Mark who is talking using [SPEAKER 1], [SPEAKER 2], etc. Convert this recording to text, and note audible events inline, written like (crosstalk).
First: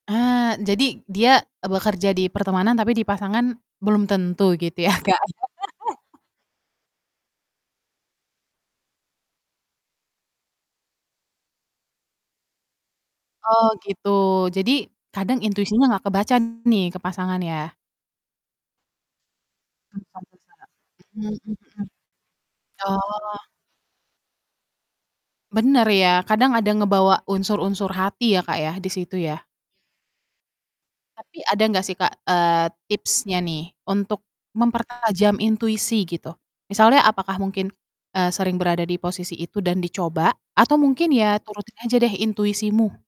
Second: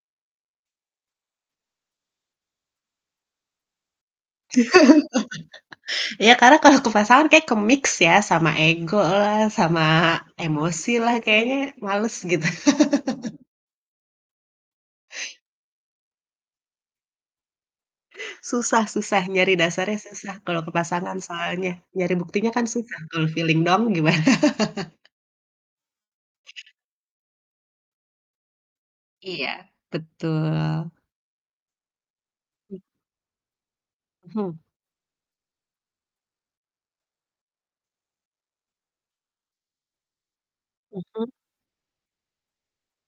[SPEAKER 1] Ah, jadi dia, eee, bekerja di pertemanan, tapi di pasangan belum tentu gitu ya Kak?
[SPEAKER 2] (laughs)
[SPEAKER 1] (laughs)
[SPEAKER 2] Ya, karena kalau ke pasangan kayak mix ya, sama ego sama emosi lah kayaknya males gitu. (laughs)
[SPEAKER 1] Oh gitu, jadi kadang intuisinya gak kebaca nih ke pasangan ya?
[SPEAKER 2] Susah susah, nyari dasarnya susah kalau ke
[SPEAKER 1] (unintelligible)
[SPEAKER 2] pasangan,
[SPEAKER 1] Hmm,
[SPEAKER 2] soalnya
[SPEAKER 1] mhm.
[SPEAKER 2] nyari buktinya kan susah kalau
[SPEAKER 1] Oh.
[SPEAKER 2] feeling doang gimana? (laughs)
[SPEAKER 1] Bener ya, kadang ada ngebawa unsur-unsur hati ya, Kak, ya, di situ ya?
[SPEAKER 2] Iya betul.
[SPEAKER 1] Tapi ada gak sih Kak, eee,
[SPEAKER 2] Hmm.
[SPEAKER 1] tipsnya nih untuk
[SPEAKER 2] Hmm.
[SPEAKER 1] mempertajam intuisi gitu, misalnya apakah mungkin, eee, sering berada di posisi itu dan dicoba atau mungkin
[SPEAKER 2] Mhm.
[SPEAKER 1] ya turutin aja deh intuisimu?